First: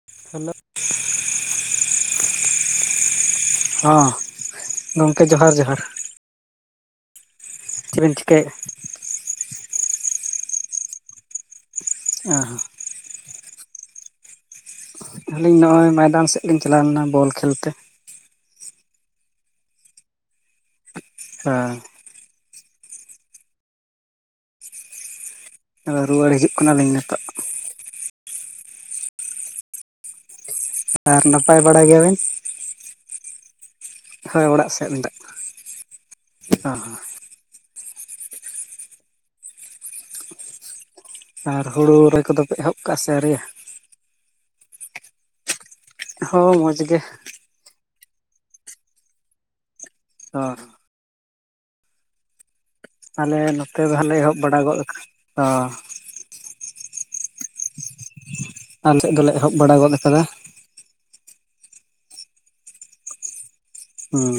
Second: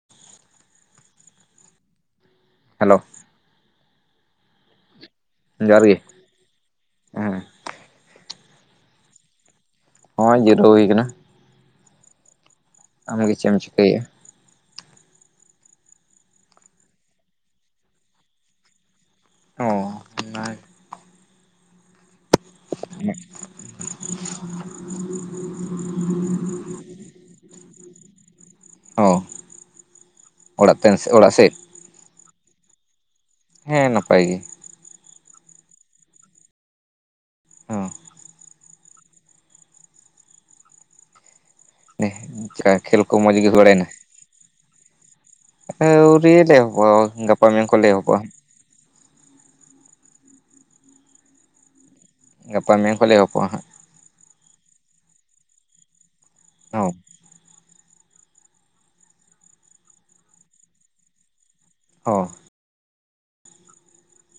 [inaudible] Hello. [unintelligible] ᱦᱚᱸ᱾ ᱜᱚᱝᱠᱮ ᱡᱚᱦᱟᱨᱼᱼ ᱡᱚᱦᱟᱨ ᱜᱤ, ᱦᱮᱸ᱾ ᱪᱤᱜ ᱵᱮᱱ ᱪᱤᱠᱟᱭᱮᱜ-ᱟ? ᱱᱚᱜ-ᱚᱭ ᱡᱤᱨᱟᱹᱣ ᱦᱩᱭ ᱟᱠᱟᱱᱟ᱾ [unintelligible] ᱟᱸ᱾ ᱟᱢ ᱜᱮ ᱪᱮᱫ ᱮᱢ ᱪᱤᱠᱟᱹᱭᱮᱜ-ᱟ? ᱟᱹᱞᱤᱧ ᱱᱚᱜ-ᱚᱭ ᱢᱚᱭᱫᱟᱱ ᱥᱮᱫ ᱞᱤᱧ ᱪᱟᱞᱟᱣ ᱞᱮᱱᱟ ᱵᱚᱞ ᱠᱷᱮᱞ ᱛᱮ᱾ ᱦᱚᱸ ᱚᱱᱟ ᱜᱤ᱾ ᱦᱮᱸ᱾ [unintelligible] ᱼᱼ ᱟᱫᱚ ᱨᱩᱣᱟᱹᱲ ᱦᱤᱡᱩᱜ ᱠᱟᱱᱟ ᱞᱤᱧ ᱱᱤᱛᱚᱜ᱾ ᱚ [unintelligible] ᱛᱮᱱ ᱟᱨ ᱚᱲᱟᱜ ᱥᱮᱫ ᱱᱟᱯᱟᱭ ᱵᱟᱲᱟ ᱜᱮᱭᱟ ᱵᱮᱱ? ᱦᱮᱸ ᱱᱟᱯᱟᱭ ᱜᱮ ᱦᱚᱭ ᱚᱲᱟᱜ ᱥᱮᱫ [unintelligible] ᱚᱻᱦᱚ᱾ ᱦᱚᱸ ᱟᱨ ᱦᱩᱲᱩ ᱨᱚᱦᱚᱭ ᱠᱚᱫᱚ ᱯᱮ ᱮᱦᱚᱵ ᱠᱟᱜ-ᱟ ᱥᱮ ᱟᱹᱣᱨᱤ? [unintelligible] ᱮᱱᱟᱼᱼ ᱟᱹᱣᱨᱤ ᱦᱚᱸ ᱞᱮ ᱢᱚᱡᱽ ᱜᱮ ᱮᱦᱚᱵᱚᱜ-ᱟ [unintelligible] ᱜᱟᱯᱟ ᱢᱮᱭᱟᱝ ᱠᱷᱚᱡ ᱞᱮ‌ ᱮᱦᱚᱵᱚᱜ-ᱟ᱾ ᱦᱚᱸ᱾ ᱜᱟᱯᱟ ᱢᱮᱭᱟᱝ ᱠᱷᱚᱡ ᱞᱮ ᱟᱞᱮ ᱮᱦᱚᱯᱚᱜ-ᱟ ᱦᱟᱸᱜ᱾ ᱱᱚᱛᱮ ᱫᱚ ᱦᱟᱸᱜ ᱞᱮ ᱮᱦᱚᱵ ᱵᱟᱲᱟ ᱜᱚᱫ ᱟᱠᱟᱫᱟ, ᱚ᱾ ᱚᱸ᱾ [unintelligible] ᱟᱞᱮ ᱥᱮᱫ ᱫᱚᱞᱮ ᱮᱦᱚᱵ ᱵᱟᱲᱟ ᱜᱚᱫᱽ ᱟᱠᱟᱫᱟ᱾ ᱦᱚ᱾ ᱦᱩᱸ᱾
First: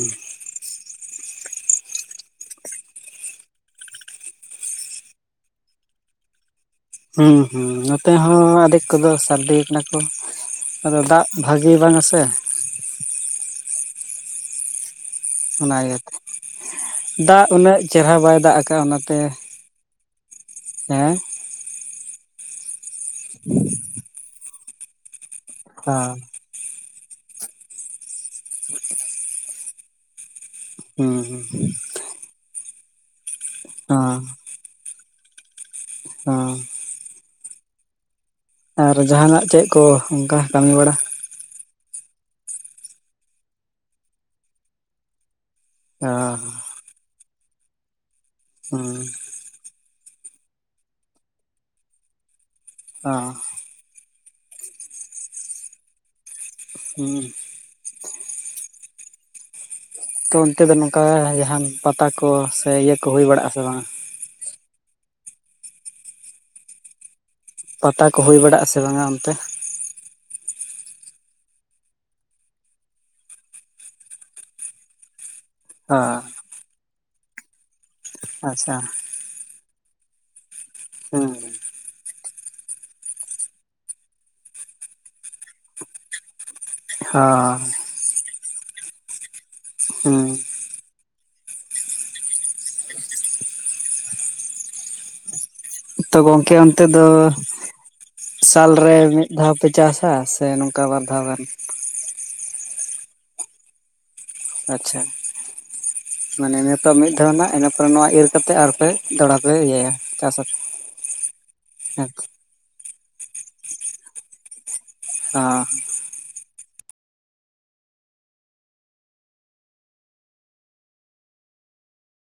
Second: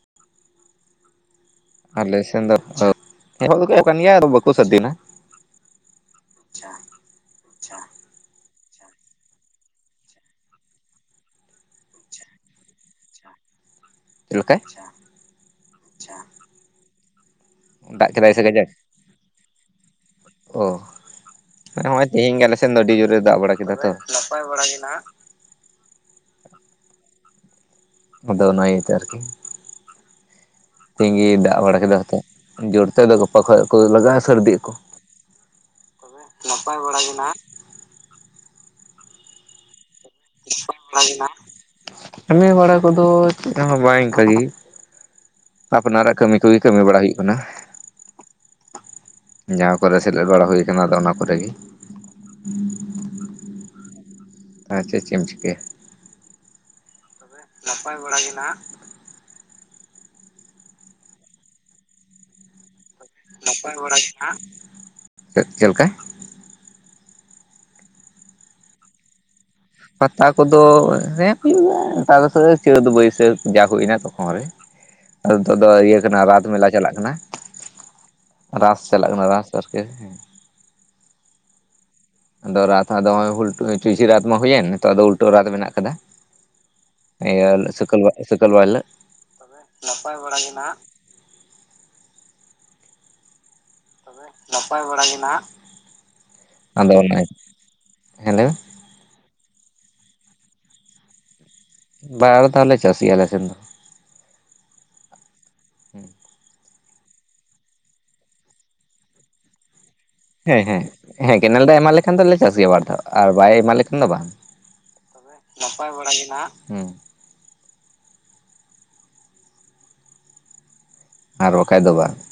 ᱟᱞᱮ ᱥᱮᱱ ᱫᱚ [unintelligible] ᱮᱦᱚᱵ ᱫᱚᱠᱚ ᱮᱦᱚᱵ ᱟᱠᱟᱫ ᱜᱮᱭᱟ ᱟᱫᱚ ᱵᱟᱠᱚ [unintelligible] ᱫᱤᱱᱟ ᱦᱮᱸ ᱦᱮᱸ ᱱᱚᱛᱮ ᱦᱚᱸ ᱟᱫᱷᱮᱠ ᱠᱚᱫᱚ ᱥᱟᱹᱨᱫᱤ ᱟᱠᱟᱱᱟ ᱠᱚ ᱟᱫᱚ ᱫᱟᱜ ᱵᱷᱟᱜᱤ ᱵᱟᱝᱟ ᱥᱮ ᱪᱮᱫ ᱞᱮᱠᱟ? ᱚᱱᱟ ᱤᱭᱟᱹᱛᱮ ᱫᱟᱜ ᱩᱱᱟᱹᱜ ᱪᱮᱦᱨᱟ ᱠᱮᱫᱟᱭ ᱵᱟᱭ ᱥᱮ ᱫᱟᱜ ᱠᱟᱡᱟᱠ ᱟᱠᱟᱫᱟ ᱚᱱᱟᱛᱮ ᱚ [unintelligible] ᱦᱮᱸ ᱦᱮᱸ ᱢᱟᱱᱮ ᱱᱚᱜᱚᱭ ᱛᱮᱦᱮᱧ ᱜᱮ ᱟᱞᱮ ᱥᱮᱱ ᱫᱚ ᱟᱹᱰᱤ ᱡᱳᱨᱮ ᱫᱟᱜ ᱵᱟᱲᱟ ᱠᱮᱫᱟ ᱛᱚ [unintelligible] ᱦᱮᱸ᱾ ᱟᱫᱚ ᱚᱱᱟ ᱤᱭᱟᱹᱛᱮ ᱟᱨᱠᱤ ᱦᱩᱸ ᱫᱤᱱ ᱜᱮ ᱦᱩᱸ ᱫᱟᱜ ᱵᱟᱲᱟ ᱠᱮᱫᱟ ᱦᱚᱛᱮᱫ ᱡᱳᱨ ᱛᱮᱫᱚ ᱜᱟᱯᱟ ᱠᱷᱚᱡ ᱠᱚ ᱞᱟᱜᱟᱜᱼᱟ ᱦᱚᱸ ᱥᱟᱹᱨᱫᱤᱜ ᱟᱠᱚ ᱦᱚᱸ᱾ ᱱᱟᱯᱟᱭ ᱵᱟᱲᱟ ᱜᱮ ᱱᱟᱦᱟᱸᱜ᱾ ᱟᱨ ᱡᱟᱦᱟᱱᱟᱜ ᱪᱮᱫ ᱠᱚ ᱚᱱᱠᱟ ᱠᱟᱹᱢᱤ ᱵᱟᱲᱟ ᱠᱟᱹᱢᱤ ᱵᱟᱲᱟ ᱠᱚᱫᱚ ᱪᱮᱫ ᱦᱚᱸ ᱵᱟᱝ ᱤᱱᱠᱟᱹᱜ ᱜᱮ ᱟᱯᱱᱟᱨᱟᱜ ᱠᱟᱹᱢᱤ ᱠᱚᱜᱮ ᱠᱟᱹᱢᱤ ᱵᱟᱲᱟ ᱦᱩᱭᱩᱜ ᱠᱟᱱᱟ᱾ ᱦᱩᱸ᱾ ᱡᱟᱦᱟᱸ ᱠᱚᱨᱮ ᱥᱮᱞᱮᱫ ᱵᱟᱲᱟ ᱦᱩᱭ ᱟᱠᱟᱱᱟ ᱟᱫᱚ ᱚᱱᱟ ᱠᱚᱨᱮᱜ ᱜᱮ ᱦᱩᱸ᱾ ᱚ᱾ [unintelligible] ᱪᱮᱫ ᱪᱮᱫ ᱮᱢ ᱪᱤᱠᱟᱹᱭᱟ? ᱦᱩᱸ᱾ ᱱᱟᱯᱟᱭ ᱵᱟᱲᱟ ᱜᱮᱦᱟᱜ᱾ ᱛᱚ ᱚᱱᱛᱮ ᱫᱚ ᱱᱚᱝᱠᱟ ᱡᱟᱦᱟᱱ ᱯᱟᱛᱟ ᱠᱚ ᱥᱮ ᱤᱭᱟᱹ ᱠᱚ ᱦᱩᱭ ᱵᱟᱲᱟᱜ ᱟᱥᱮ ᱱᱟᱯᱟᱭ ᱵᱟᱝᱟ ᱵᱟᱲᱟᱜ ᱜᱮᱦᱟᱜ, ᱪᱮᱫ [unintelligible] ᱞᱮᱠᱟ? ᱯᱟᱛᱟ ᱠᱚ ᱦᱩᱭ ᱵᱟᱲᱟᱜᱼᱟ ᱥᱮ ᱵᱟᱝᱟ ᱚᱱᱛᱮ? ᱯᱟᱛᱟ ᱠᱚᱫᱚ ᱦᱮᱸ ᱦᱩᱭᱩᱜᱼᱟ [unintelligible] ᱪᱟᱹᱛ ᱵᱟᱹᱭᱥᱟᱹᱠᱷ ᱡᱟ ᱦᱩᱭᱱᱟ ᱛᱚᱠᱷᱚᱱ ᱨᱮ [unintelligible] ᱱᱤᱛᱚᱜ ᱫᱚ ᱤᱭᱟᱹ ᱦᱚᱸ ᱠᱟᱱᱟ ᱨᱟᱛ ᱢᱮᱞᱟ ᱪᱟᱞᱟᱜ ᱠᱟᱱᱟ ᱟᱪᱪᱷᱟ ᱨᱟᱥ ᱪᱟᱞᱟᱜ ᱠᱟᱱᱟ ᱨᱟᱥ ᱟᱨᱠᱤ ᱦᱮᱸ ᱟᱫᱚ ᱨᱟᱛ ᱦᱚᱸ ᱪᱩᱥᱤ ᱨᱟᱛ ᱢᱟ ᱦᱩᱭᱮᱱ ᱱᱤᱛᱚᱜ ᱩᱞᱴᱟᱹ ᱨᱟᱛ ᱢᱮᱱᱟᱜ ᱟᱠᱟᱫᱟ ᱦᱚᱸ ᱥᱩᱠᱟ. ᱞ ᱵᱟᱨ ᱦᱤᱞᱟᱹᱜ ᱦᱩᱸ [unintelligible] ᱛᱚᱵᱮ ᱱᱟᱯᱟᱭ ᱵᱟᱲᱟ ᱜᱮ ᱱᱟᱦᱟᱜ ᱛᱚ ᱜᱚᱝᱠᱮ ᱚᱱᱛᱮ ᱫᱚ ᱦᱮᱸ ᱞᱟᱹᱭ ᱢᱮ ᱥᱟᱞ ᱨᱮ ᱢᱤᱫ ᱫᱷᱟᱣ ᱯᱮ ᱪᱟᱥᱟ ᱥᱮ ᱱᱚᱝᱠᱟ ᱵᱟᱨ ᱫᱷᱟᱣ ᱜᱟᱱ ᱵᱟᱨ ᱫᱷᱟᱣ ᱞᱮ ᱪᱟᱥ ᱜᱮᱭᱟ ᱟᱞᱮ ᱥᱮᱱ ᱫᱚ ᱟᱪᱪᱷᱟ ᱢᱟᱱᱮ ᱢᱤᱫ ᱫᱷᱟᱣᱱᱟ ᱤᱱᱟᱹ ᱯᱚᱨᱮ ᱱᱚᱣᱟ ᱤᱨ ᱠᱟᱛᱮ ᱟᱨᱯᱮ ᱫᱚᱲᱟ ᱯᱮ ᱤᱭᱟᱹᱭᱟ ᱪᱟᱥᱟ ᱦᱮᱸ ᱦᱮᱸ ᱦᱮᱸ ᱠᱮᱱᱮᱞ ᱫᱚ ᱮᱢᱟ ᱦᱮᱸ ᱞᱮᱠᱷᱟᱱ ᱫᱚᱞᱮ ᱪᱟᱥ ᱜᱮᱭᱟ ᱵᱟᱨ ᱫᱷᱟᱣ ᱟᱨ ᱵᱟᱭ ᱮᱢᱟ ᱞᱮᱠᱷᱟᱱ ᱫᱚ ᱵᱟᱝ ᱦᱚᱸ ᱱᱟᱯᱟᱭ ᱵᱟᱲᱟ ᱜᱮ ᱱᱟᱦᱟᱜ ᱟᱨ ᱵᱟᱠᱷᱟᱡ ᱫᱚ ᱵᱟᱝ